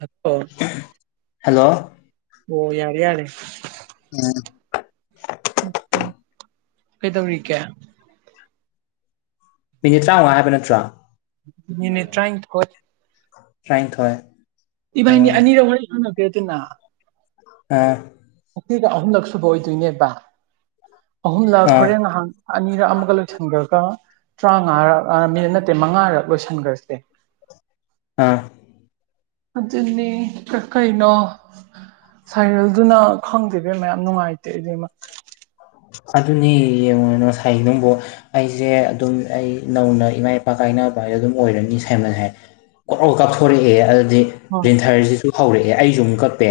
ꯑꯣ ꯍꯜꯂꯣ ꯑꯣ ꯌꯥꯔ ꯌꯥꯔꯦ ꯎꯝ ꯀꯩꯗꯧꯔꯤꯒꯦ ꯃꯤꯅꯤꯠ ꯇꯔꯥꯃꯉꯥ ꯍꯥꯏꯕ ꯅꯠꯇ꯭ꯔꯥ ꯃꯤꯅꯦ ꯇ꯭ꯔꯥꯥꯏꯊꯣꯠ ꯐ꯭ꯔꯥꯏꯊꯋ ꯏꯚꯥꯏꯅꯤ ꯑꯅꯤꯔꯛ ꯋꯥꯔꯤ ꯈꯪꯅꯒꯦ ꯑꯗꯨꯅ ꯑꯥ ꯉꯁꯤꯒ ꯑꯍꯨꯝꯂꯛ ꯁꯨꯕ ꯑꯣꯏꯗꯣꯏꯅꯦꯕ ꯑꯍꯨꯝꯂꯛ ꯑꯥ ꯍꯣꯔꯦꯟ ꯉꯍꯥꯛ ꯑꯅꯤꯔꯛ ꯑꯃꯒ ꯂꯣꯏꯁꯜꯂꯒ ꯇꯔꯥꯡꯉꯔꯛ ꯑꯥ ꯃꯤꯅ ꯅꯠꯇꯦ ꯃꯉꯥꯔꯛ ꯂꯣꯏꯁꯟꯈ꯭ꯔꯁꯦ ꯑꯥ ꯑꯗꯨꯅꯤ ꯀꯥ ꯀꯩꯅꯣ ꯁꯥꯏꯔꯦꯜꯗꯨꯅ ꯈꯪꯗꯦꯕ ꯃꯌꯥꯝ ꯅꯨꯡꯉꯥꯏꯇꯦ ꯑꯩꯗꯤ ꯃꯦ ꯑꯗꯨꯅꯦ ꯌꯦꯡꯉꯣꯅꯨ ꯉꯁꯥꯏ ꯅꯪꯕꯨ ꯑꯩꯁꯦ ꯑꯗꯨꯝ ꯑꯩ ꯅꯧꯅ ꯏꯃꯥ ꯏꯄꯥ ꯀꯥꯏꯅ ꯑꯗꯨꯝ ꯑꯣꯏꯔꯅꯤ ꯁꯥꯃꯟ ꯍꯥꯏ ꯀꯣꯛꯂꯥꯎ ꯀꯥꯞꯊꯣꯔꯛꯑꯦ ꯑꯗꯨ ꯍꯥꯏꯗꯤ ꯄ꯭ꯔꯤꯟꯊꯔꯁꯤꯁꯨ ꯍꯧꯔꯛꯑꯦ ꯑꯩꯁꯨꯨꯃꯨꯛ ꯀꯛꯄꯦ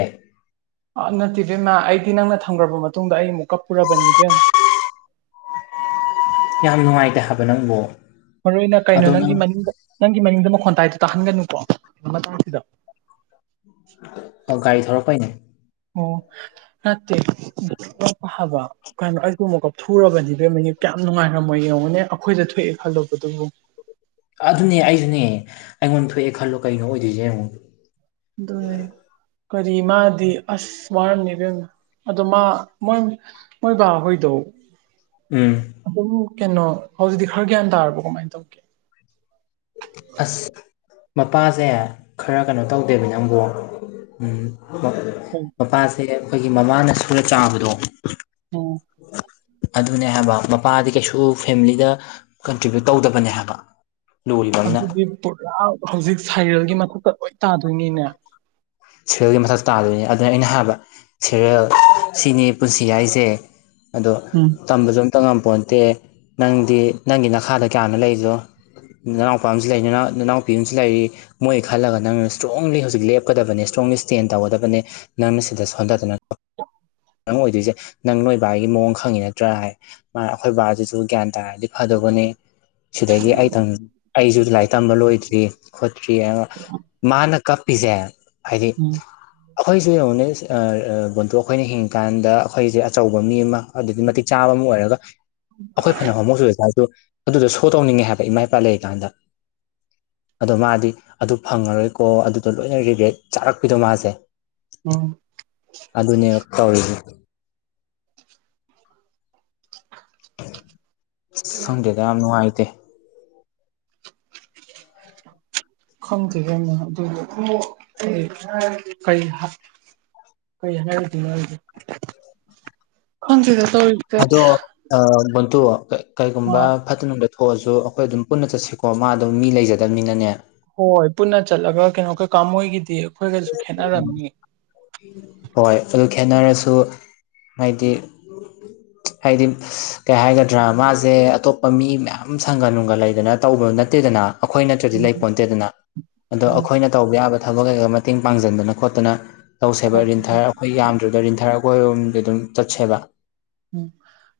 ꯑ ꯅꯠꯇꯦꯕꯦꯝꯃ ꯑꯩꯗꯤ ꯅꯪꯅ ꯊꯝꯈ꯭ꯔꯕ ꯃꯇꯨꯡꯗ ꯑꯩ ꯑꯃꯨꯛ ꯀꯞꯄꯨꯔꯕꯅꯤ ꯏꯕꯦꯝ [inaudible] ꯌꯥꯝ ꯅꯨꯡꯉꯥꯏꯇꯦ ꯍꯥꯏꯕ ꯅꯪꯕꯨ ꯃꯔꯨ ꯑꯣꯏꯅ ꯀꯩꯅꯣ ꯑꯗꯣ ꯅꯪꯒꯤ ꯅꯪ ꯃꯅꯤꯡ ꯃꯅꯤꯡꯗ ꯈꯣꯟꯇꯥꯏꯗꯨ ꯇꯥꯍꯟꯒꯅꯨꯀꯣ ꯑꯃ ꯑꯣ ꯒꯥꯔꯤ ꯊꯔꯛꯄꯥꯏꯅꯦ ꯑꯣ ꯅꯠꯇꯦ ꯐꯕ ꯀꯩꯅꯣ ꯑꯩꯁꯨ ꯑꯃꯨꯛ ꯀꯞꯊꯨꯔꯕꯅꯤ ꯏꯕꯦꯝꯃ ꯌꯥꯝ ꯅꯨꯡꯉꯥꯏꯔꯝꯃꯣꯏ ꯌꯦꯡꯉꯨꯅꯦ ꯑꯩꯈꯣꯏꯗ ꯊꯣꯛꯑꯦ ꯈꯜꯂꯨꯕꯗꯨꯕꯨ ꯑꯗꯨꯅꯦ ꯑꯩꯁꯨꯅꯦ ꯑꯩꯉꯣꯟꯗ ꯊꯣꯛꯑꯦ ꯈꯜꯂꯣ ꯀꯩꯅꯣ ꯑꯣꯏꯗꯣꯏꯁꯦ ꯌꯦꯡꯉꯣ ꯑꯗꯨ ꯀꯔꯤ ꯃꯥꯗꯤ ꯑꯁ ꯋꯥꯔꯝꯅꯤ ꯏꯕꯦꯝꯃꯥ ꯑꯗꯣ ꯃꯥ ꯃꯣꯏ ꯃꯣꯏ ꯕꯥꯍꯣꯏꯗꯣ ꯎꯝ ꯑꯗꯨꯝ ꯀꯩꯅꯣ ꯍꯧꯖꯤꯛꯇꯤ ꯈꯔ ꯒ꯭ꯌꯥꯟ ꯇꯥꯔꯕꯣ ꯀꯃꯥꯏꯅ ꯇꯧꯒꯦ ꯑꯁ ꯃꯄꯥꯁꯦ ꯈꯔ ꯀꯩꯅꯣ ꯇꯧꯗꯦꯕ ꯅꯪꯕꯨ ꯎꯝ ꯃꯄꯥꯁꯦ ꯑꯩꯈꯣꯏꯒꯤ ꯃꯃꯥꯅ ꯁꯨꯔ ꯆꯥꯕꯗꯣ ꯑꯣ ꯑꯗꯨꯅꯦ ꯍꯥꯏꯕ ꯃꯄꯥꯗꯤ ꯀꯩꯁꯨ ꯐꯦꯃꯤꯂꯤꯗ ꯀꯟꯇ꯭ꯔꯤꯕ꯭ꯌꯨꯠ ꯇꯧꯗꯕꯅꯦ ꯍꯥꯏꯕ ꯂꯨꯔꯤꯕ ꯑꯃꯅ ꯑꯗꯨꯗꯤ ꯄꯨꯔꯥ ꯍꯧꯖꯤꯛ ꯁꯥꯏꯔꯦꯜꯒꯤ ꯃꯊꯛꯇ ꯂꯣꯏ ꯇꯥꯗꯣꯏꯅꯤꯅꯦ ꯁꯔꯦꯜꯒꯤ ꯃꯊꯛꯇ ꯇꯥꯗꯣꯏꯅꯤ ꯑꯗꯨꯅ ꯑꯩꯅ ꯍꯥꯏꯕ ꯁꯦꯔꯌꯦꯜ ꯁꯤꯅꯤ ꯄꯨꯟꯁꯤ ꯍꯥꯏꯁꯦ ꯑꯗꯣ ꯎꯝ ꯇꯝꯕꯁꯨ ꯑꯃꯇ ꯉꯝꯗ ꯄꯣꯟꯇꯦ ꯅꯪꯗꯤ ꯅꯪꯒꯤ ꯅꯈꯥꯗ ꯀꯌꯥꯅꯣ ꯂꯩꯗꯣ ꯅꯅꯥꯎꯄꯥ ꯑꯃꯁꯨ ꯂꯩꯔꯤꯎ ꯅꯅꯥꯎꯄꯤ ꯑꯃꯁꯨ ꯂꯩꯔꯤ ꯃꯣꯏ ꯈꯜꯂꯒ ꯅꯪꯅ ꯏꯁꯇ꯭ꯔꯣꯡꯂꯤ ꯍꯧꯖꯤꯛ ꯂꯦꯞꯀꯗꯕꯅꯦ ꯁꫭꯝꯒꯤ ꯏꯁ꯭ꯇꯦꯟ ꯇꯧꯒꯗꯕꯅꯦ ꯅꯪꯅ ꯁꯤꯗ ꯁꯣꯟꯊꯗꯅ ꯅꯪ ꯑꯣꯏꯗꯣꯏꯁꯦ ꯅꯪ ꯅꯣꯏꯕꯥꯒꯤ ꯃꯑꯣꯡ ꯈꯪꯉꯤ ꯅꯠꯇ꯭ꯔꯥ ꯍꯥꯏ ꯃꯥ ꯑꯩꯈꯣꯏ ꯕꯥꯗꯨꯁꯨ ꯒ꯭ꯌꯥꯟ ꯇꯥꯔꯗꯤ ꯐꯗꯧꯕꯅꯦ ꯁꯤꯗꯒꯤ ꯑꯩ ꯑꯩꯁꯨ ꯂꯥꯏꯔꯤꯛ ꯇꯝꯕ ꯂꯣꯏꯗ꯭ꯔꯤ ꯈꯣꯠꯇ꯭ꯔꯤ ꯍꯥꯏ ꯃꯥꯅ ꯀꯞꯄꯤꯁꯦ ꯍꯥꯏꯗꯤ ꯎꯝ ꯑꯩꯈꯣꯏꯁꯨ ꯌꯦꯡꯉꯣꯅꯦ ꯕꯟꯇꯨ ꯑꯩꯈꯣꯏꯅ ꯍꯤꯡꯉꯀꯥꯟꯗ ꯑꯩꯈꯣꯏꯁꯦ ꯑꯆꯧꯕ ꯃꯤ ꯑꯃ ꯑꯗꯨꯗꯤ ꯃꯇꯤꯛ ꯆꯥꯕ ꯍꯣꯃꯣ ꯑꯣꯏꯔꯒ ꯑꯩꯈꯣꯏ ꯐꯅ ꯍꯣꯃꯣ ꯆꯨꯖꯊꯥꯁꯨ ꯑꯗꯨ ꯑꯗꯨꯗꯣ ꯁꯣ ꯇꯧꯅꯤꯡꯉꯦ ꯍꯥꯏꯕ ꯏꯃꯥ ꯏꯄꯥ ꯂꯩꯔꯤꯀꯥꯟꯗ ꯑꯗꯣ ꯃꯥꯗꯤ ꯑꯗꯨ ꯐꯪꯉꯔꯣꯏꯀꯣ ꯑꯗꯨꯗꯣ ꯂꯣꯏꯅ ꯔꯤꯒꯦꯠ ꯆꯥꯔꯛꯄꯤꯗꯣ ꯃꯥꯁꯦ ꯎꯝ ꯑꯧ ꯈꯪꯗꯦꯗ ꯌꯥꯝ ꯅꯨꯡꯉꯥꯏꯇꯦ ꯈꯪꯗꯦ ꯏꯕꯦꯝꯃ ꯑꯗꯨꯕꯨ ꯑꯩ ꯀꯩ ꯍꯥꯏ ꯀꯩ ꯍꯥꯏꯔꯨꯗꯣꯏꯅꯣ ꯍꯥꯏꯗꯤ ꯈꯪꯗꯦꯗ ꯇꯧꯔꯤꯁꯦ ꯑꯗꯣ ꯑ ꯕꯣꯟꯗꯨ ꯀ ꯀꯩꯒꯨꯝꯕ ꯑꯥ ꯐꯠꯇꯅ ꯅꯨꯡꯗ ꯊꯣꯛꯑꯁꯨ ꯑꯩꯈꯣꯏ ꯑꯗꯨꯝ ꯄꯨꯟꯅ ꯆꯠꯁꯤꯀꯣ ꯃꯥ ꯑꯗꯨꯝ ꯃꯤ ꯂꯩꯖꯗꯕꯅꯤꯅꯅꯦ ꯍꯣꯏ ꯄꯨꯟꯅ ꯆꯠꯂꯒ ꯀꯩꯅꯣ ꯀꯩꯀꯥ ꯃꯣꯏꯒꯤꯗꯤ ꯑꯩꯈꯣꯏꯒꯁꯨ ꯈꯦꯠꯅꯔꯝꯅꯤ ꯍꯣꯏ ꯑꯗꯨ ꯈꯦꯠꯅ꯭ꯔꯁꯨ ꯍꯥꯏꯗꯤ [inaudible] ꯍꯥꯏꯗꯤ ꯀꯩ ꯍꯥꯏꯒꯗ꯭ꯔꯥ ꯃꯥꯁꯦ ꯑꯇꯣꯞꯄ ꯃꯤ ꯃꯌꯥꯝ ꯁꯪꯒ ꯅꯨꯡꯒ ꯂꯩꯗꯅ ꯇꯧꯕ ꯅꯠꯇꯦꯗꯅ ꯑꯩꯈꯣꯏ ꯅꯠꯇ꯭ꯔꯗꯤ ꯂꯩ ꯎꯝ ꯄꯣꯟꯇꯦꯗꯅ ꯑꯗꯣ ꯎꯝ ꯑꯩꯈꯣꯏꯅ ꯇꯧꯕ ꯌꯥꯕ ꯊꯕꯛ ꯀꯩꯀꯥ ꯃꯇꯦꯡ ꯄꯥꯡꯁꯤꯟꯗꯅ ꯈꯣꯠꯇꯅ ꯇꯧꯁꯦꯕ ꯔꯤꯟ ꯊꯥꯔ ꯑꯩꯈꯣꯏ ꯌꯥꯝꯗ꯭ꯔꯗ ꯔꯤꯟ ꯊꯥꯔꯛ ꯑꯣ ꯑꯗꯨꯝ ꯆꯠꯁꯦꯕ ꯎꯝ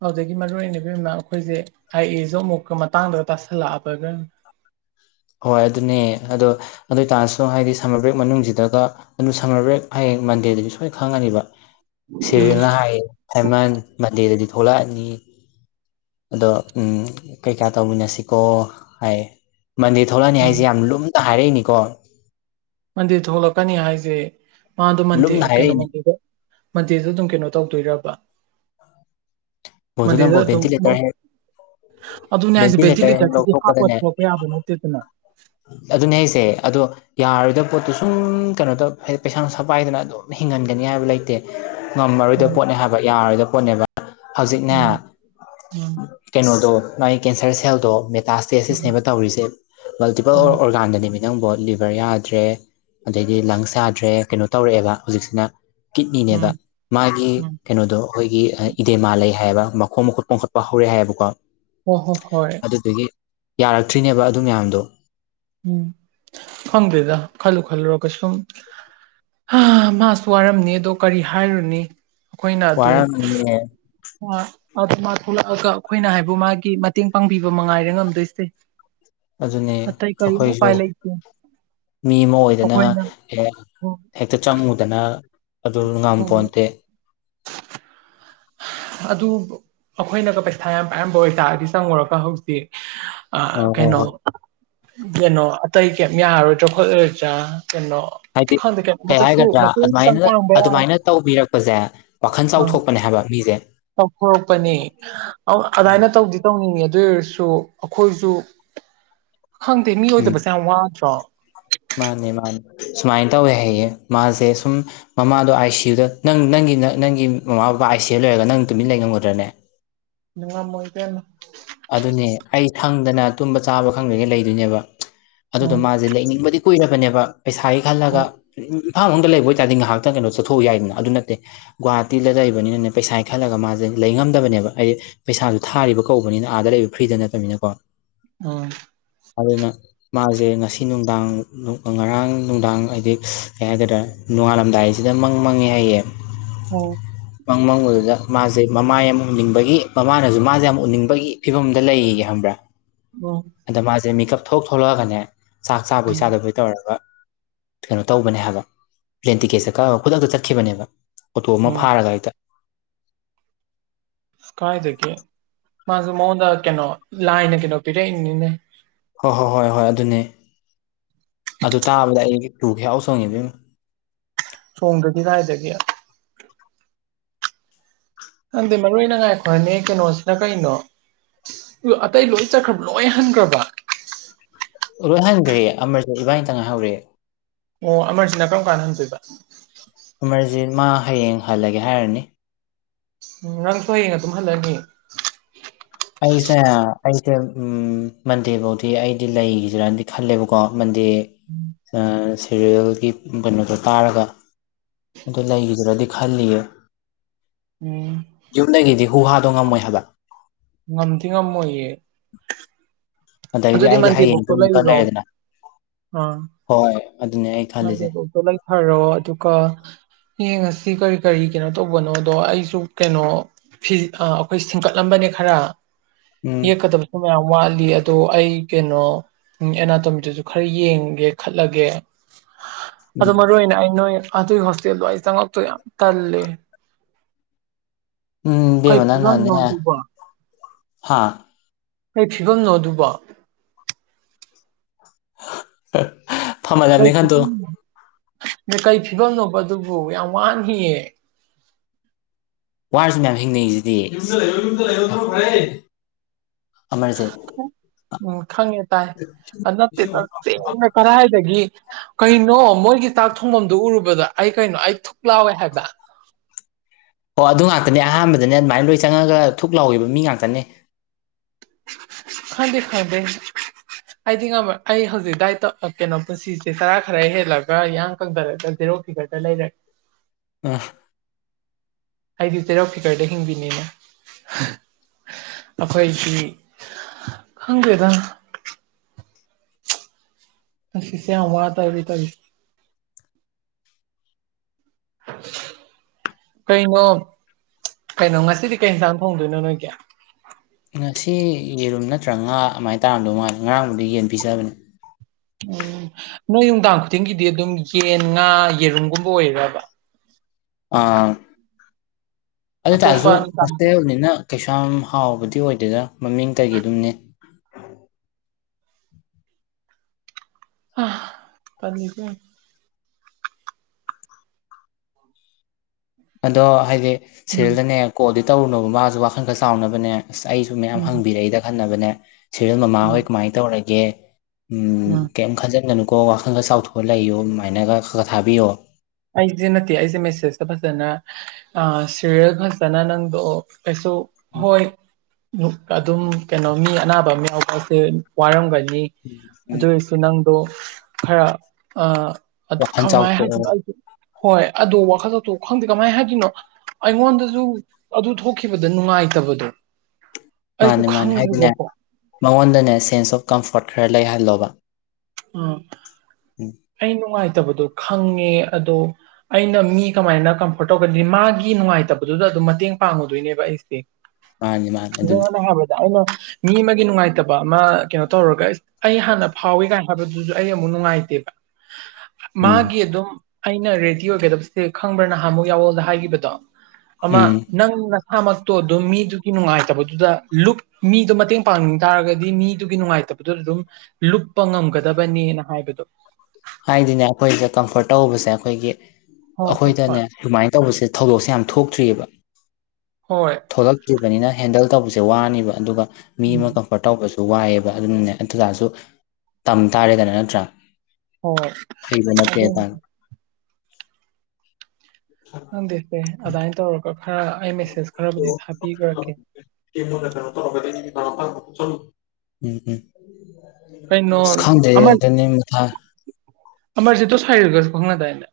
ꯑꯗꯨꯗꯒꯤ ꯃꯔꯨ ꯑꯣꯏꯅ ꯃꯥ ꯑꯩꯈꯣꯏꯁꯦ ꯑꯥꯏ ꯑꯦꯁꯨ ꯑꯃꯨꯛꯀ ꯃꯇꯥꯡꯗꯒ ꯇꯥꯁꯜꯂꯛꯑꯕ [unintelligible] ꯍꯣꯏ ꯑꯗꯨꯅꯦ ꯑꯗꯣ ꯑꯗꯨ ꯑꯣꯏꯇꯥꯔꯁꯨ ꯍꯥꯏꯗꯤ ꯁꯝꯃꯔ ꯕ꯭ꯔꯦꯛ ꯃꯅꯨꯡꯁꯤꯗꯒ ꯑꯗꯨ ꯁꯝꯃꯔ ꯕ꯭ꯔꯦꯛ ꯍꯥꯏꯌꯦꯡ ꯃꯟꯗꯦꯗꯗꯤ ꯁꯣꯏꯅ ꯈꯪꯉꯅꯤꯕ ꯁꯦꯔꯤꯜꯅ ꯍꯥꯏ ꯁꯥꯏꯃꯟ ꯃꯗꯦꯗꯗꯤ ꯊꯣꯛꯂꯛꯑꯅꯤ ꯑꯗꯣ ꯎ ꯀꯩꯀꯥ ꯇꯧꯃꯤꯟꯅꯁꯤꯀꯣ ꯍꯥꯏ ꯃꯟꯗꯦ ꯊꯣꯛꯂꯛꯑꯅꯤ ꯎꯝ ꯍꯥꯏꯁꯦ ꯌꯥꯝ ꯂꯨꯝꯅ ꯍꯥꯏꯔꯛꯏꯅꯤꯀꯣ ꯃꯟꯗꯦꯗ ꯊꯣꯛꯂꯛꯀꯅꯤ ꯍꯥꯏꯁꯦ ꯃꯥꯗꯣ ꯃꯟꯗꯦ ꯂꯨꯝꯅ ꯀꯩꯅꯣ ꯍꯥꯏꯔꯛꯏꯅꯦ ꯃꯟꯗꯦꯗ ꯃꯟꯗꯦꯗꯨ ꯑꯗꯨꯝ ꯀꯩꯅꯣ ꯇꯧꯗꯣꯏꯔꯕ ꯃꯗꯤꯗ ꯃꯗꯨꯅꯕꯨ ꯚꯦꯟꯇꯤꯂꯦꯇꯔ ꯍꯦꯛ ꯑꯗꯨꯅꯦ ꯍꯥꯏꯁꯦ ꯚꯦꯟꯇꯤꯂꯦꯇꯔ ꯍꯦꯛ ꯚꯦꯖꯤꯂꯤꯇꯔꯁꯤꯗꯤ ꯍꯥꯞꯄ ꯂꯧꯊꯣꯛꯄꯗꯅꯦ ꯊꯣꯛꯂꯛꯄ ꯌꯥꯕ ꯅꯠꯇꯦꯗꯅ ꯑꯗꯨꯅꯦ ꯑꯩꯁꯦ ꯑꯗꯣ ꯌꯥꯔꯣꯏꯗꯕ ꯄꯣꯠꯇꯨ ꯁꯨꯝ ꯀꯩꯅꯣꯗ ꯍꯥꯏꯗꯤ ꯄꯩꯁꯥ ꯅꯨꯡꯁꯥ ꯄꯥꯏꯗꯅ ꯑꯗꯨꯝ ꯍꯤꯡꯍꯟꯒꯅꯤ ꯍꯥꯏꯕ ꯂꯩꯇꯦ ꯉꯝꯃꯔꯣꯏꯗꯕ ꯎꯝ ꯄꯣꯠꯅꯦ ꯍꯥꯏꯕ ꯌꯥꯔꯣꯏꯗꯕ ꯄꯣꯠꯅꯦꯕ ꯍꯧꯖꯤꯛꯅꯦ ꯎꯝ ꯎꯝ ꯀꯩꯅꯣꯗꯣ ꯃꯥꯒꯤ ꯀꯦꯟꯁꯔ ꯁꯦꯜꯗꯣ ꯂꯥꯁ ꯎꯝ ꯇꯦꯁꯇꯁꯅꯦꯕ ꯇꯧꯔꯤꯁꯦ ꯃꯜꯇꯤꯄꯜ ꯑꯣꯔ ꯎꯝ ꯑꯣꯔꯒꯥꯟꯗꯅꯦꯃꯤ ꯅꯪꯕꯣ ꯂꯤꯚꯔ ꯌꯥꯗ꯭ꯔꯦ ꯑꯗꯩꯗꯤ ꯂꯪ ꯁꯥꯗ꯭ꯔꯦ ꯀꯩꯅꯣ ꯇꯧꯔꯛꯑꯦꯕ ꯍꯧꯖꯤꯛꯁꯤꯅ ꯀꯤꯠꯅꯤꯅꯦꯕ ꯎꯝ ꯃꯥꯒꯤ ꯎꯝ ꯀꯩꯅꯣꯗꯣ ꯑꯩꯈꯣꯏꯒꯤ ꯏꯗꯦꯃꯥ ꯂꯩ ꯍꯥꯏꯕ ꯃꯈꯣꯡ ꯃꯈꯨꯠꯄꯈꯠꯄ ꯍꯧꯔꯦ ꯍꯥꯏꯕꯀꯣ ꯑꯣ ꯍꯣ ꯍꯣꯏ ꯌꯥꯔꯛꯇ꯭ꯔꯤꯅꯦꯕ ꯑꯗꯨ ꯃꯌꯥꯝꯗꯣ ꯎꯝ ꯐꯪꯗꯦꯗ ꯈꯜꯂꯨ ꯈꯜꯂꯨꯔꯒ ꯁꯨꯝ ꯃꯥꯁꯨ ꯋꯥꯔꯝꯅꯤ ꯑꯗꯣ ꯀꯔꯤ ꯍꯥꯏꯔꯨꯅꯤ ꯋꯥꯔꯦ ꯑ ꯑꯗꯨ ꯃꯥ ꯊꯣꯛꯂꯛꯑꯒ ꯑꯩꯈꯣꯏꯅ ꯍꯥꯏꯕꯨ ꯃꯥꯒꯤ ꯃꯇꯦꯡ ꯄꯥꯡꯕꯤꯕ ꯃꯉꯥꯏꯔ ꯉꯝꯗꯣꯏꯁꯦ ꯑꯗꯨꯅꯦ ꯑꯇꯩ ꯀꯔꯤꯃ ꯑꯩꯈꯣꯏꯁꯨ ꯄꯥꯏ ꯂꯩꯁꯤ ꯃꯤ ꯑꯃ ꯑꯣꯏꯗꯅ ꯍꯣꯏ ꯍꯦꯛꯇ ꯆꯪꯉꯨꯗꯅ ꯑꯗꯨ ꯉꯝ ꯍꯣꯏ ꯄꯣꯟꯇꯦ ꯑꯗꯨ ꯑꯩꯈꯣꯏꯅꯒ ꯄꯩꯁꯥ ꯌꯥꯝ ꯄꯥꯏꯔꯝꯕ ꯑꯣꯏꯇꯥꯔꯗꯤ ꯆꯪꯉꯨꯔꯒ ꯍꯧꯖꯤꯛ ꯑ ꯍꯣꯏ ꯍꯣꯏ ꯀꯩꯅꯣ ꯍꯣꯏ ꯀꯩꯅꯣ ꯑꯇꯩ ꯀꯩ ꯌꯥꯔꯔꯣꯏꯗ꯭ꯔꯣ ꯈꯣꯠꯂꯣꯏꯗ꯭ꯔꯥ ꯀꯩꯅꯣ ꯍꯥꯏꯗꯤ ꯈꯪꯗꯦ ꯀꯩ ꯀꯩꯅꯣꯃꯇꯁꯨ ꯍꯥꯏꯒꯗ꯭ꯔꯥ ꯃꯇꯦꯡ ꯈꯤꯇꯪ ꯑꯗꯨꯃꯥꯏꯅ ꯄꯥꯡꯕ ꯌꯥꯏ ꯑꯗꯨꯃꯥꯏꯅ ꯇꯧꯕꯤꯔꯛꯄꯁꯦ ꯋꯥꯈꯜ ꯆꯥꯎꯊꯣꯛꯄꯅꯦ ꯍꯥꯏꯕ ꯃꯤꯁꯦ ꯇꯧꯊꯣꯔꯛꯄꯅꯤ ꯑꯗꯨꯃꯥꯏꯅ ꯇꯧꯗꯤ ꯇꯧꯅꯤꯡꯉ ꯑꯗꯨ ꯑꯣꯏꯔꯁꯨ ꯁꯨ ꯑꯩꯈꯣꯏꯁꯨ ꯈꯪꯗꯦ ꯃꯤ ꯎꯝ ꯑꯣꯏꯗꯕꯁꯦ ꯌꯥꯝ ꯋꯥꯗ꯭ꯔꯣ ꯃꯥꯅꯦ ꯃꯥꯅꯦ ꯁꯨꯃꯥꯏꯅ ꯇꯧꯋꯦ ꯍꯥꯏꯌꯦꯌꯦꯦ ꯃꯥꯁꯦ ꯁꯨꯝ ꯃꯃꯥꯗꯣ ꯑꯥꯏ ꯁꯤꯌꯨꯗ ꯅꯪ ꯅꯪ ꯅꯪ ꯅ ꯅꯪꯒꯤ ꯃꯃꯥ ꯕꯕꯥ ꯑꯥꯏ ꯁꯤ ꯑꯦ ꯂꯣꯏꯔꯒ ꯅꯪ ꯇꯨꯃꯤꯟꯅ ꯂꯩꯉꯝꯒꯗ꯭ꯔꯅꯦ [unintelligible] ꯑꯗꯨꯅꯦ ꯑꯩ ꯁꯪꯗꯅ ꯇꯨꯝꯕ ꯆꯥꯕ ꯈꯪꯗꯉꯩ ꯂꯩꯗꯣꯏꯅꯦꯕ ꯑꯗꯨꯗꯣ ꯎꯝ ꯃꯥꯁꯦ ꯂꯩꯅꯤꯡꯕꯗꯤ ꯀꯨꯏꯔꯕꯅꯦꯕ ꯄꯩꯁꯥꯒꯤ ꯈꯜꯂꯒ ꯎꯝ ꯎ ꯐꯝꯥꯝ ꯑꯃꯝꯗ ꯂꯩꯕ ꯑꯣꯏꯕꯥꯔꯗꯤ ꯉꯥꯏꯍꯥꯛꯇ ꯀꯩꯅꯣ ꯆꯠꯊꯣꯛꯎ ꯌꯥꯏꯗꯅ ꯑꯗꯨ ꯅꯠꯇꯦ ꯒꯨꯍꯥꯇꯤꯗ ꯂꯩꯕꯅꯤꯅꯅꯦ ꯄꯩꯁꯥ ꯈꯜꯂꯒ ꯃꯥꯁꯦ ꯂꯩ ꯉꯝꯗꯕꯅꯦꯕ ꯍꯥꯏꯗꯤ ꯄꯩꯁꯥꯁꯨ ꯊꯥꯔꯤꯕ ꯀꯧꯕꯅꯤꯅ ꯑꯥꯗ ꯂꯩꯕ ꯐ꯭ꯔꯤꯗ ꯅꯠꯇꯕꯅꯤꯅꯀꯣ [unintelligible] ꯑꯗꯨꯅ ꯃꯥꯁꯦ ꯉꯁꯤ ꯅꯨꯡꯗꯥꯡ ꯉꯔꯥꯡ ꯅꯨꯡꯗꯥꯡ ꯍꯥꯏꯗꯤ ꯀꯩ ꯍꯥꯏꯇꯥꯇꯥꯔꯦ ꯅꯣꯡꯉꯥꯜꯂꯝꯗꯥꯏꯁꯤꯗ ꯃꯪ ꯃꯪꯉꯦ ꯍꯥꯏꯌꯦ ꯃꯪ ꯃꯪ ꯑꯗꯨꯗ ꯃꯥꯁꯦ ꯃꯃꯥ ꯌꯥꯝ ꯎꯅꯤꯡꯕꯒꯤ ꯃꯃꯥꯅꯁꯨ ꯃꯥꯁꯦ ꯌꯥꯝ ꯎꯅꯤꯡ ꯒꯤ ꯐꯤꯕꯝꯗ ꯂꯩꯒꯦ ꯈꯪꯕ꯭ꯔꯥ ꯎꯝ ꯎꯝ ꯑꯗ ꯃꯥꯁꯦ ꯃꯤꯀꯞ ꯊꯣꯛ ꯊꯣꯛꯂꯛꯑꯒꯅꯦ ꯆꯥꯛ ꯆꯥꯕꯣꯏ ꯎꯝ ꯆꯥꯗꯕꯣꯏ ꯇꯧꯔꯒ ꯀꯩꯅꯣ ꯇꯧꯕꯅꯦ ꯍꯥꯏꯕ ꯄ꯭ꯂꯦꯟ ꯇꯤꯛꯀꯦꯠꯁꯦ ꯀꯛꯑꯒ ꯈꯨꯗꯛꯇ ꯆꯠꯈꯤꯕꯅꯦꯕ ꯑꯣꯇꯣ ꯑꯃ ꯎꯝ ꯐꯥꯔꯒ ꯍꯛꯇ ꯀꯥꯏꯗꯒꯤꯦ ꯃꯥꯁꯦ ꯃꯉꯣꯟꯗ ꯀꯩꯅꯣ ꯂꯥꯏꯅ ꯀꯩꯅꯣ ꯄꯤꯔꯛꯏꯅꯤꯅꯦ ꯍꯣꯏ ꯍꯣꯏ ꯍꯣꯏ ꯍꯣꯏ ꯑꯗꯨꯅꯦ ꯑꯗꯨ ꯇꯥꯕꯗ ꯑꯩ ꯇꯨꯈꯤ ꯍꯥꯎ ꯁꯣꯡꯉꯤꯕ ꯁꯣꯡꯝꯗꯗꯤ ꯀ ꯍꯥꯏꯖꯒꯦ ꯈꯪꯗ ꯃꯔꯨ ꯑꯣꯏꯅ ꯉꯥꯏꯈꯔꯅꯤ ꯀꯩꯅꯣꯁꯤꯅ ꯀꯩꯅꯣ ꯑꯗꯨ ꯑꯇꯩ ꯂꯣꯏ ꯆꯠꯈ꯭ꯔꯕ ꯂꯣꯏ ꯍꯟꯈ꯭ꯔꯕ ꯂꯣꯏ ꯍꯟꯈ꯭ꯔꯦ ꯑꯃꯔꯁꯨ ꯏꯕꯥꯅꯤꯇ ꯉꯥꯏꯍꯧꯔꯦ ꯑꯣ ꯑꯃꯔꯁꯤꯅ ꯀꯔꯝ ꯀꯥꯟꯗ ꯍꯟꯗꯣꯏꯕ ꯑꯃꯃꯔꯖꯤꯠ ꯃꯥ ꯍꯌꯦꯡ ꯍꯜꯂꯒꯦ ꯍꯥꯏꯔꯅꯤ ꯅꯪꯁꯨꯣꯏꯌꯦꯡ ꯑꯗꯨꯝ ꯍꯜꯂꯅꯤ ꯑꯩꯩꯁꯦ ꯑꯩꯁꯦ ꯎ ꯃꯟꯗꯦ ꯐꯧꯗꯤ ꯑꯩꯗꯤ ꯂꯩꯈꯤꯗꯔꯅꯗꯤ ꯈꯜꯂꯦꯕꯀꯣ ꯃꯟꯗꯦ ꯑ ꯁꯦꯔꯤꯜꯒꯤ ꯀꯩꯅꯣꯗꯣ ꯇꯥꯔꯒ ꯑꯗꯨ ꯂꯩꯈꯤꯗ꯭ꯔꯗꯤ ꯈꯜꯂꯤꯌꯦ ꯎꯝ ꯨꯍꯥꯗꯉ ꯃꯣꯏ ꯍꯕꯥꯛ ꯉꯟ ꯊꯉꯃꯦ ꯑꯗꯩꯗꯤ ꯑꯗꯨꯗꯤ ꯑꯩꯗꯤ ꯍꯌꯦꯡꯁꯨ ꯃꯥꯟꯇꯦ ꯣꯛꯇ ꯂꯩ ꯑꯃꯨꯛꯀ ꯂꯑꯣ ꯂꯩꯔꯦꯗꯅ ꯑꯥ ꯍꯣꯏ ꯑꯗꯨꯅꯦ ꯑꯩ ꯈꯜꯂꯤꯁꯦ ꯃꯗꯤꯄꯨꯔꯗꯣ ꯂꯩꯊꯔꯣ ꯑꯗꯨꯒ ꯌꯦꯡꯉꯁꯤ ꯀꯔꯤ ꯀꯔꯤ ꯀꯩꯅꯣ ꯇꯧꯕꯅꯣꯗꯣ ꯑꯩꯁꯨ ꯀꯩꯅꯣ ꯐꯤ ꯑ ꯑꯩꯈꯣꯏ ꯁꯤꯡꯀꯠꯂꯝꯕꯅꯦ ꯈꯔ ꯎꯝ ꯌꯦꯛꯀꯗꯕꯁꯨ ꯃꯌꯥꯝ ꯋꯥꯠꯂꯤ ꯑꯗꯣ ꯑꯩ ꯀꯩꯅꯣ ꯑꯦꯅꯥꯇꯣꯃꯤꯇꯁꯨ ꯈꯔ ꯌꯦꯡꯒꯦ ꯈꯠꯂꯒꯦ ꯑꯗꯨ ꯎꯝ ꯃꯔꯨ ꯑꯣꯏꯅ ꯑꯩ ꯅꯣꯏ ꯑꯗꯨꯒꯤ ꯍꯣꯁꯇꯦꯜꯗꯣ ꯑꯩ ꯆꯪꯉꯛꯇꯣ ꯌꯥꯝ ꯇꯜꯂꯦ ꯀꯩ ꯎꯝꯗꯃꯅꯥ ꯐꯤꯕꯝꯅꯣ ꯅꯅꯦ ꯑꯗꯨꯕꯣ ꯍꯥꯥ ꯑꯩ ꯐꯤꯕꯝꯅꯣ ꯑꯗꯨꯕ ꯐꯃꯥꯏꯗꯝꯅꯤ ꯈꯥꯟ ꯇꯣ ꯅ ꯀꯔꯤ ꯐꯤꯕꯝꯅꯣꯕ ꯑꯗꯨꯕꯨ ꯌꯥꯝ ꯋꯥꯡꯈꯤꯌꯦ ꯋꯥꯔꯁꯨ ꯃꯌꯥꯝ ꯍꯤꯡꯅꯩꯁꯤꯗꯤ ꯑꯃꯔꯖꯤꯦꯠ ꯎꯝ ꯈꯪꯉꯦ ꯇꯥꯏ ꯅꯠꯇꯦ ꯆꯁꯦ ꯑꯅ ꯀꯔꯏꯗꯒꯤ ꯀꯩꯅꯣ ꯃꯣꯏꯒꯤ ꯆꯥꯛ ꯊꯣꯡꯐꯝꯗꯨ ꯎꯔꯨꯕꯗ ꯑꯩ ꯀꯩꯅꯣ ꯑꯩ ꯊꯨꯛ ꯂꯥꯎꯋꯦ ꯍꯥꯏꯕ [unintelligible] ꯑꯣ ꯑꯗꯨ ꯉꯥꯛꯇꯅꯦ ꯑꯍꯥꯟꯕꯗꯅꯦ ꯑꯗꯨꯃꯥꯏꯅ ꯂꯣꯏ ꯆꯪꯉꯒ ꯊꯨꯛ ꯂꯥꯎꯈꯤꯕ ꯃꯤ ꯉꯥꯛꯇꯅꯦ ꯈꯥꯟꯗꯦ ꯈꯥꯟꯗꯦ ꯑꯩꯗꯤꯝꯃ ꯑꯩ ꯍꯧꯖꯤꯛ ꯗꯥꯏꯇ ꯀꯩꯅꯣ ꯄꯨꯟꯁꯤꯁꯦ ꯆꯔꯥ ꯈꯔ ꯍꯦꯜꯂꯒ ꯏꯌꯥꯡ ꯀꯪꯊꯔꯒꯔ ꯐꯤ ꯀ ꯇ ꯂꯩ ꯂꯩ ꯑ ꯑꯩꯗꯤ ꯆꯩꯔꯥꯎ ꯐꯤꯀꯔꯗ ꯍꯤꯡꯕꯤꯅꯤꯅ ꯑꯩꯈꯣꯏꯁꯤ ꯈꯪꯗꯦꯗ ꯑ ꯁꯤꯁꯦ ꯑꯃꯔ ꯇꯕꯤ ꯇꯔ [unintelligible] ꯀꯩꯅꯣ ꯀꯩꯅꯣ ꯉꯁꯤꯗꯤ ꯀꯩꯟꯁꯥꯡ ꯊꯣꯡꯗꯣꯏꯅꯣ ꯅꯣꯏꯒꯤ ꯉꯁꯤ ꯌꯦꯔꯨꯝ ꯅꯠꯇ꯭ꯔ ꯉꯥ ꯑꯗꯨꯃꯥꯏꯅ ꯇꯥꯔꯝꯗꯧ ꯃꯥꯜꯂ ꯉꯔꯥꯡꯕꯨꯗꯤ ꯌꯦꯟ ꯄꯤꯖꯕꯅꯦ ꯎꯝ ꯅꯣꯏ ꯅꯨꯡꯗꯥꯡ ꯈꯨꯗꯤꯡꯒꯤꯗꯤ ꯑꯗꯨꯝ ꯌꯦꯟ ꯉꯥ ꯌꯦꯔꯨꯝꯒꯨꯝꯕ ꯑꯣꯏꯔꯕ ꯑꯥ ꯑꯇꯣꯞꯄ ꯑꯗꯨꯇꯥꯥꯔꯁꯨ ꯅꯨꯡꯗꯥꯡ ꯍꯣꯁꯇꯦꯜꯅꯤꯅ ꯀꯩꯁꯨ ꯌꯥꯝ ꯍꯥꯎꯕꯗꯤ ꯑꯣꯏꯗꯦꯗ ꯃꯃꯤꯡ ꯀꯩꯒꯤꯗꯨꯝꯅꯦ ꯑ ꯄꯅꯤꯀꯦ ꯑꯗꯣ ꯍꯥꯏꯗꯤ ꯎꯝ ꯁꯦꯔꯦꯜꯗꯅꯦ ꯀꯣꯜꯗꯤ ꯇꯧꯔꯨꯅꯣꯕ ꯃꯥꯁꯨ ꯋꯥꯈꯜ ꯈꯔ ꯆꯥꯎꯅꯕꯅꯦ ꯑꯁ ꯑꯩꯁꯨ ꯃꯌꯥꯝ ꯎꯝ ꯍꯪꯕꯤꯔꯛꯏꯗ ꯈꯟꯅꯕꯅꯦ ꯁꯦꯔꯤꯜ ꯎꯝ ꯃꯃꯥꯍꯣꯏ ꯀꯃꯥꯏꯅ ꯇꯧꯔꯒꯦ ꯎꯝ ꯀꯩꯝ ꯈꯟꯖꯤꯟꯒꯅꯨꯀꯣ ꯋꯥꯈꯜꯒ ꯆꯥꯎꯊꯣꯛꯑ ꯂꯩꯌꯣ ꯑꯗꯨꯃꯥꯏꯅꯒ ꯈ ꯈꯔ ꯊꯥꯕꯤꯌꯣ ꯑꯩꯁꯦ ꯅꯠꯇꯦ ꯑꯩꯁꯦ ꯃꯦꯁꯦꯁꯇ ꯐꯖꯅ ꯁꯦꯔꯤꯌꯦꯜ ꯐꯖꯅ ꯅꯪꯗꯣ ꯑꯦꯁꯨꯁꯨ ꯍꯣꯏ ꯑꯗꯨꯝ ꯀꯩꯅꯣ ꯃꯤ ꯑꯅꯥꯕ ꯑꯃ ꯌꯥꯎꯕ ꯍꯥꯏꯁꯦ ꯋꯥꯔꯝꯒꯅꯤ ꯎꯝ ꯑꯗꯨ ꯑꯣꯏꯔꯁꯨ ꯅꯪꯗꯣ ꯋꯥꯈꯜ ꯈꯔꯥꯏ ꯆꯥꯎꯊꯣꯛꯑꯣ ꯍꯥꯏꯗꯅ ꯍꯣꯏ ꯑ ꯋꯥꯈꯜꯗꯇ ꯈꯪꯗꯦ ꯀꯃꯥꯏꯅ ꯍꯥꯏꯔꯤꯣꯏꯅꯣ ꯑꯩꯉꯣꯟꯗꯁꯨ ꯑꯗꯨ ꯊꯣꯛꯈꯤꯕꯗ ꯅꯨꯡꯉꯥꯏꯇꯕꯗꯣ ꯑꯩꯁꯨ ꯃꯥꯅꯤ ꯃꯥꯅꯦ ꯍꯥꯏꯗꯤꯅꯦ ꯈꯪꯉꯦꯕꯀꯣ ꯃꯉꯣꯟꯗꯅꯦ ꯁꯦꯟꯁ ꯑꯣꯐ ꯀꯝꯐꯣꯔꯠ ꯈꯔ ꯂꯩꯍꯜꯂꯣꯕ ꯎ ꯎꯝ ꯑꯩ ꯅꯨꯡꯉꯥꯏꯖꯦ ꯗꯣ ꯈꯪꯉꯦ ꯑꯗꯣ ꯑꯩꯅ ꯃꯤ ꯀꯃꯥꯏꯅ ꯀꯝꯐꯣꯔꯠ ꯇꯧꯒꯗ ꯃꯥꯒꯤ ꯅꯨꯡꯉꯥꯏꯇꯕꯗꯨꯗ ꯑꯗꯨꯝ ꯃꯇꯦꯡ ꯄꯥꯡꯉꯨꯗꯣꯏꯅꯦꯕ ꯑꯩꯁꯦ ꯃꯥꯅꯤ ꯃꯥꯅꯤ ꯁꯗꯝ ꯑꯗꯨꯅꯤ ꯑꯣꯏꯅ ꯍꯥꯏꯔꯕꯗ ꯑꯩꯅ ꯃꯤ ꯑꯃꯒꯤ ꯅꯨꯡꯉꯥꯏꯇꯕ ꯑꯃ ꯀꯩꯅꯣ ꯇꯧꯔꯒ ꯑꯩ ꯍꯥꯟꯅ ꯐꯥꯎꯋ ꯀꯥꯏꯅ ꯍꯥꯏꯕꯗꯨꯁꯨ ꯑꯩ ꯑꯃꯨꯛ ꯅꯨꯡꯉꯥꯏꯇꯦꯕ ꯎꯝ ꯃꯥꯒꯤ ꯑꯗꯨꯝ ꯑꯩꯅ ꯔꯦꯗꯤ ꯑꯣꯏꯒꯗꯕꯁꯦ ꯈꯪꯕ꯭ꯔꯥ ꯅꯍꯃꯨ ꯌꯥꯋꯣꯜꯗ ꯍꯥꯏꯈꯤꯕꯗꯣ ꯑꯃ ꯎꯝ ꯅꯪ ꯏꯁꯥꯃꯛꯇꯣ ꯑꯗꯨꯝ ꯃꯤꯗꯨꯒꯤ ꯅꯨꯡꯉꯥꯏꯇꯕꯗꯨꯗ ꯂꯨꯞ ꯃꯤꯗꯣ ꯃꯇꯦꯡ ꯄꯥꯡꯅꯤꯡ ꯇꯥꯔꯒꯗꯤ ꯃꯤꯗꯨꯒꯤ ꯅꯨꯡꯉꯥꯏꯇ ꯇꯕꯗꯨ ꯑꯗꯨꯝ ꯂꯨꯞꯄ ꯉꯝꯒꯗꯕꯅꯦꯅ ꯍꯥꯏꯕꯗꯣ ꯍꯥꯏꯗꯤꯅꯦ ꯑꯩꯈꯣꯏꯗ ꯀꯝꯐꯣꯔꯠ ꯇꯧꯕꯁꯦ ꯑꯩꯈꯣꯏꯒꯤ ꯍꯣꯏ ꯍꯣꯏ ꯍꯣꯏ ꯑꯩꯈꯣꯏꯗꯅꯦ ꯑꯗꯨꯃꯥꯏꯅ ꯇꯧꯕꯁꯦ ꯊꯧꯗꯣꯛꯁꯦ ꯌꯥꯝ ꯊꯣꯛꯇ꯭ꯔꯤꯑꯕ ꯍꯣꯏ ꯍꯧꯈꯤꯕꯅꯤꯅ ꯍꯦꯟꯗꯜ ꯇꯧꯕꯁꯦ ꯋꯥꯅꯦꯕ ꯑꯗꯨꯒ ꯃꯤ ꯎꯝ ꯑꯃ ꯀꯝꯐꯔꯠ ꯇꯧꯕꯁꯨ ꯋꯥꯏꯑꯦꯕ ꯑꯗꯨꯅꯅꯦ ꯑꯗꯨꯇꯥꯁꯨ ꯇꯝ ꯇꯥꯔꯦꯗꯅ ꯅꯠꯇ꯭ꯔꯥ ꯍꯣꯏ ꯍꯩꯕ ꯅꯠꯇꯦ ꯑꯗꯨ ꯇꯥꯔꯦ ꯍꯁꯦ ꯑꯗꯨꯗꯥꯏ ꯇꯧꯔ ꯃ ꯅ ꯀꯣ ꯆ ꯎꯝꯝ ꯀꯩꯅꯣ ꯁ ꯈꯪꯗꯦ ꯑꯗꯨꯅꯤ ꯃꯊꯥ ꯑꯔꯁꯨ ꯇ ꯁꯏꯔꯒꯁ ꯀꯈꯅ ꯇꯥꯏꯅ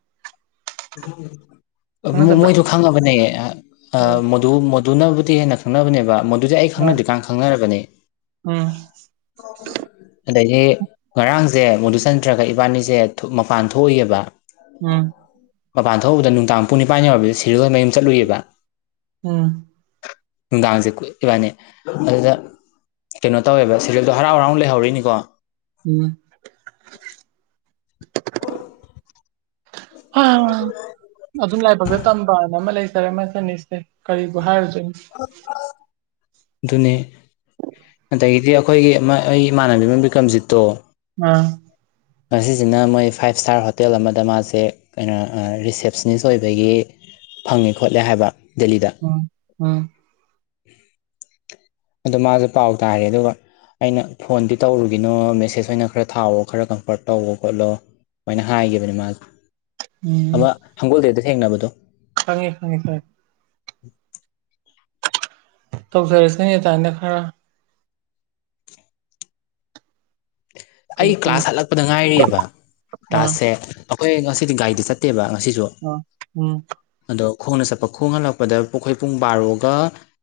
ꯃꯣꯏꯗꯨ ꯈꯪꯉꯕꯅꯦ ꯑꯣ ꯃꯗꯨ ꯃ ꯑꯗꯨꯅꯕꯨꯗꯤ ꯍꯦꯟꯅ ꯈꯪꯅꯕꯅꯦꯕ ꯑꯗꯨꯗꯤ ꯑꯩ ꯑꯥ ꯈꯪꯅꯗ꯭ꯀꯥꯟ ꯈꯪꯅꯔꯕꯅꯤ ꯎꯝ ꯑꯗꯒꯤ ꯉꯔꯥꯡꯁꯦ ꯃꯗꯨꯨꯆꯟꯗ꯭ꯔꯒ ꯏꯕꯥꯅꯤꯁꯦ ꯃꯄꯥꯟ ꯊꯣꯛꯏꯑꯕ ꯎꯝ ꯃꯄꯥꯟ ꯊꯣꯛꯕꯗ ꯅꯨꯡꯗꯥꯡ ꯄꯨꯡ ꯅꯤꯄꯥꯟ ꯌꯧꯔꯕꯗ ꯁꯤ ꯁꯤꯔꯜ ꯃꯌꯨꯝ ꯆꯠꯂꯨꯏꯑꯕ ꯎꯝ ꯅꯨꯡꯗꯥꯡꯁꯦ ꯀꯨꯞꯏꯕꯅꯤ ꯑꯗꯨꯗ ꯀꯩꯅꯣ ꯇꯧꯋꯦꯕ ꯁꯦꯗꯜꯗꯣ ꯍꯔꯥꯎ ꯍꯔꯥꯎꯅ ꯂꯩꯍꯧꯔꯤꯅꯤꯀꯣ ꯎꯝ ꯑꯣ ꯑ ꯑꯗꯨꯝ ꯂꯥꯏꯕꯛꯗ ꯇꯝꯕꯅ ꯑꯃ ꯂꯩꯖꯔꯦ ꯃꯁꯅꯤꯁꯦ ꯀꯔꯤꯕꯨ ꯍꯥꯏꯔꯨꯁꯦ ꯑꯗꯨꯅꯤ ꯑꯗꯒꯤꯗꯤ ꯑꯩꯈꯣꯏꯒꯤ ꯑꯩ ꯏꯃꯥꯟꯅꯕꯤ ꯑꯃ ꯕꯤꯀ꯭ꯔꯝꯖꯤꯠꯇꯣ ꯑꯥ ꯉꯁꯤꯁꯤꯅ ꯃꯣꯏ ꯐꯥꯏꯞ ꯏꯁꯇꯥꯔ ꯍꯣꯇꯦꯜ ꯑꯃꯗ ꯃꯥꯁꯦ ꯀꯩꯅꯣ ꯔꯤꯁꯦꯞꯁꯅꯤꯁ ꯑꯣꯏꯕꯒꯤ ꯐꯪꯉꯦ ꯈꯣꯠꯂꯦ ꯍꯥꯏꯕ ꯗꯦꯜꯂꯤꯗ ꯎꯝ ꯎꯝ ꯑꯗ ꯃꯥꯁꯨꯦ ꯄꯥꯎ ꯇꯥꯔꯦ ꯑꯗꯨꯒ ꯑꯩꯅ ꯐꯣꯟꯗꯤ ꯇꯧꯔꯨꯒꯤꯅꯣ ꯃꯦꯁꯦꯁ ꯑꯣꯏꯅ ꯈꯔ ꯊꯥꯎꯑꯣ ꯈꯔ ꯀꯝꯐꯔꯠ ꯇꯧꯣ ꯈꯣꯠꯂꯣ ꯁꯨꯃꯥꯏꯅ ꯍꯥꯏꯈꯤꯕꯅꯦ ꯃꯥꯁꯦ ꯎꯝ ꯑꯃ ꯍꯪꯒꯣꯜꯗꯦꯗ ꯊꯦꯡꯅꯕꯗꯣ ꯈꯪꯉꯦ ꯈꯪꯉꯦ ꯈꯪꯉꯦ [unintelligible] ꯇꯧ ꯐꯔꯦꯁꯀ ꯇ ꯑꯅ ꯈꯔꯥ ꯑꯩ ꯀꯩꯒꯤ ꯀ꯭ꯂꯥꯁ ꯍꯠꯂꯛꯄꯗ ꯉꯥꯏꯔꯤꯑꯕ ꯑꯥ ꯀ꯭ꯂꯥꯁꯁꯦ ꯑꯩꯈꯣꯏ ꯉꯁꯤꯗꯤ ꯒꯥꯔꯤꯗ ꯆꯠꯇꯦꯕ ꯑꯁꯤꯁꯨ ꯑꯥ ꯎꯝ ꯑꯗꯣ ꯈꯣꯡꯅ ꯆꯠꯄ ꯈꯣꯡ ꯍꯜꯂꯛꯄꯗ ꯄꯨꯈꯣꯏ ꯄꯨꯡ ꯕꯥꯔꯣꯒ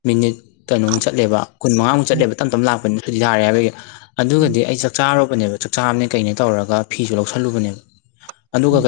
ꯃꯤꯅꯤꯠ ꯀꯩꯅꯣꯛ ꯆꯠꯂꯦꯕ ꯀꯨꯟ ꯃꯉꯥꯃꯨꯛ ꯎꯝ ꯆꯠꯂꯦꯕ ꯇꯞ ꯇꯞ ꯂꯥꯛꯄꯅ ꯁꯨꯗꯤ ꯊꯥꯔꯦ ꯍꯥꯏꯕꯒꯤ ꯎꯝ ꯑꯗꯨꯒꯗꯤ ꯑꯩ ꯆꯥꯛꯆꯥꯔꯣ ꯕ ꯆꯥꯛꯆꯥꯝꯅꯦ ꯀꯩꯅꯅꯦ ꯇꯧꯔꯒ ꯐꯤꯁꯨ ꯂꯧꯁꯜꯂꯨꯕꯅꯦꯕ ꯎꯝ ꯑꯗꯨꯒ